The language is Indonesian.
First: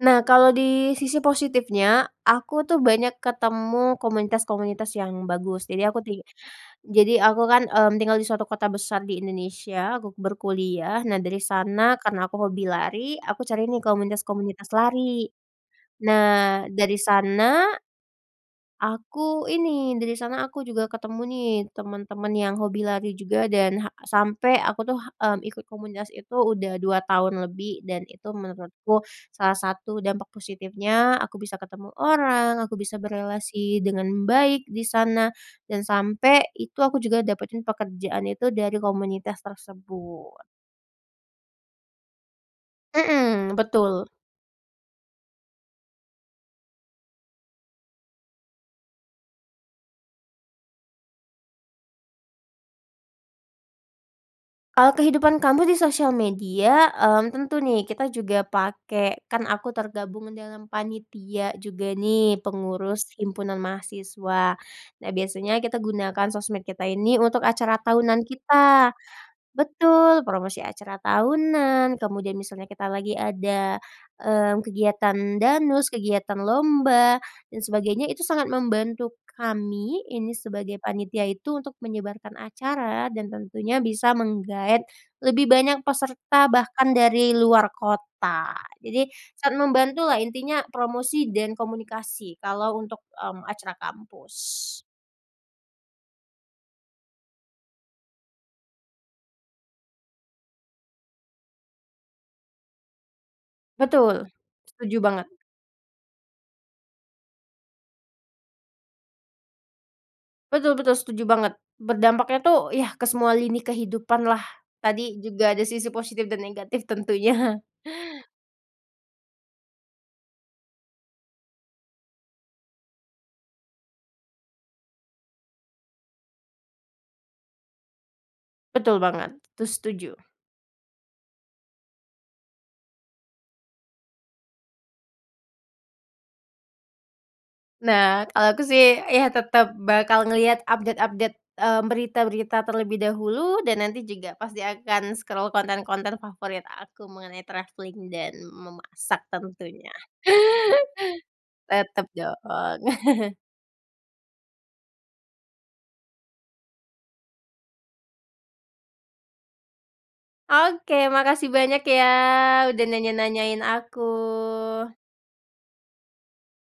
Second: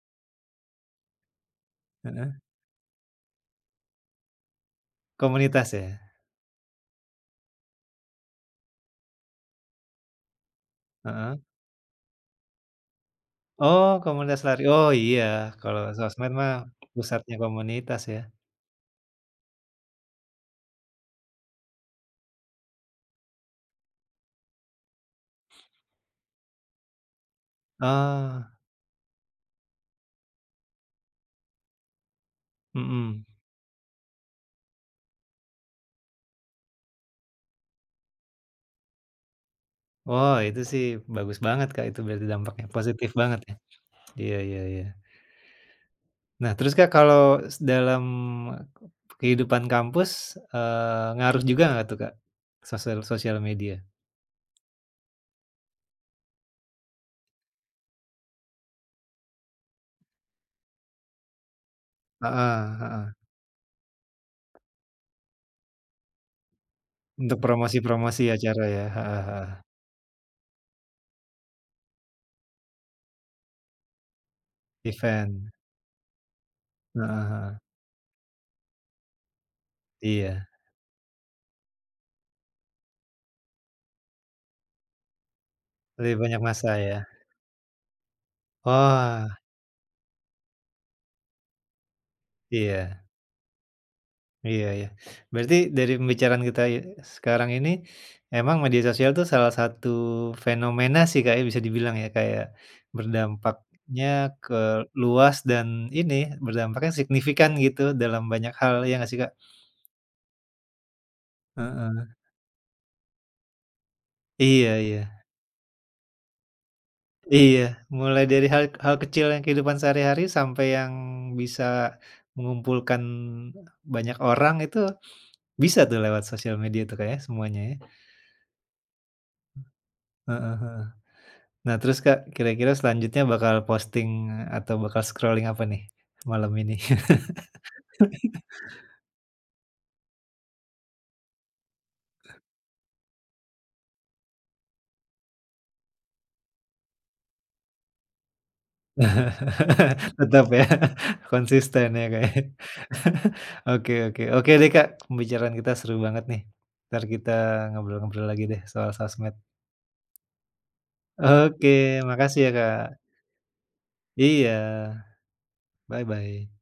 Nah kalau di sisi positifnya, Heeh. aku tuh banyak ketemu komunitas-komunitas yang bagus, Komunitas jadi aku ya? ti jadi aku kan, mmm, tinggal di suatu kota besar di Indonesia, aku berkuliah. Nah Heeh. dari sana, karena aku hobi lari, aku cari nih Oh komunitas lari, komunitas-komunitas oh iya, lari. kalau sosmed mah, Nah, dari pusatnya sana, komunitas ya. aku ini, dari sana aku juga ketemu nih teman-teman yang hobi lari juga dan, ha sampe aku tuh, mmm, ikut komunitas itu udah 2 tahun lebih. Dan itu Oh. menurutku, salah satu dampak positifnya, aku bisa ketemu orang, aku bisa Mhm. berelasi dengan baik di sana, dan sampe itu aku juga dapetin pekerjaan itu dari komunitas Oh, tersebut. itu sih, bagus banget Kak, itu berarti dampaknya positif banget ya? Mhm, betul. Iya, ya ya. Nah terus Kak, kalau dalam, kehidupan kampus, eee, ngaruh juga nggak tuh Kak, sosial sosial media? Kalau kehidupan kampus di sosial media, mmm, tentu nih kita juga pake kan aku tergabung dalam panitia juga nih, Heeh heeh. pengurus himpunan mahasiswa. Nah, biasanya kita gunakan sosmed kita ini Untuk untuk acara tahunan promosi-promosi acara ya? kita Heeh heeh. betul, promosi acara tahunan, kemudian misalnya kita lagi ada, mmm, kegiatan Event. danus, kegiatan lomba, Heeh heeh. dan sebagainya itu sangat membantu kami, ini Iya. sebagai panitia itu untuk menyebarkan acara, dan tentunya bisa menggaet lebih banyak Lebih banyak peserta massa bahkan ya? dari luar kota. Oh, Jadi, ah. sangat membantu lah intinya promosi, dan komunikasi, kalau untuk, Iya. mmm, acara Iya kampus. ya. Berarti dari pembicaraan kita ye sekarang ini, emang media sosial tuh salah satu fenomena sih Kak ya, bisa dibilang ya Kak ya, berdampaknya Betul, ke setuju banget. luas dan ini, berdampaknya signifikan gitu dalam banyak hal. Iya nggak sih Kak? Betul betul, setuju banget. Heeh. Berdampaknya tuh, ya, ke semua lini kehidupan lah, Iya iya. tadi juga ada sisi positif dan negatif tentunya. Iya. Mulai dari hal hal kecil yang kehidupan sehari-hari sampai yang bisa, mengumpulkan banyak orang itu, bisa tuh lewat sosial media tuh Kak ya, semuanya ya. Betul banget, itu setuju. Heeh heeh. Nah, terus Kak kira-kira selanjutnya bakal posting atau bakal scrolling apa nih, malam ini? Nah, kalau aku sih, ya tetap bakal ngelihat update-update, mmm, berita-berita terlebih dahulu, dan nanti juga pasti akan scroll konten-konten favorit aku mengenai travelling, dan memasak tentunya. Tetap ya, konsisten ya Tetap Kak ya, dong. oke oke. Oke deh Kak, pembicaraan kita seru banget nih. Entar kita ngobrol-ngobrol lagi deh, soal sosmed. Oke, makasih Oke, banyak ya, makasih ya udah Kak. nanya-nanyain Iya. aku. Bye-bye.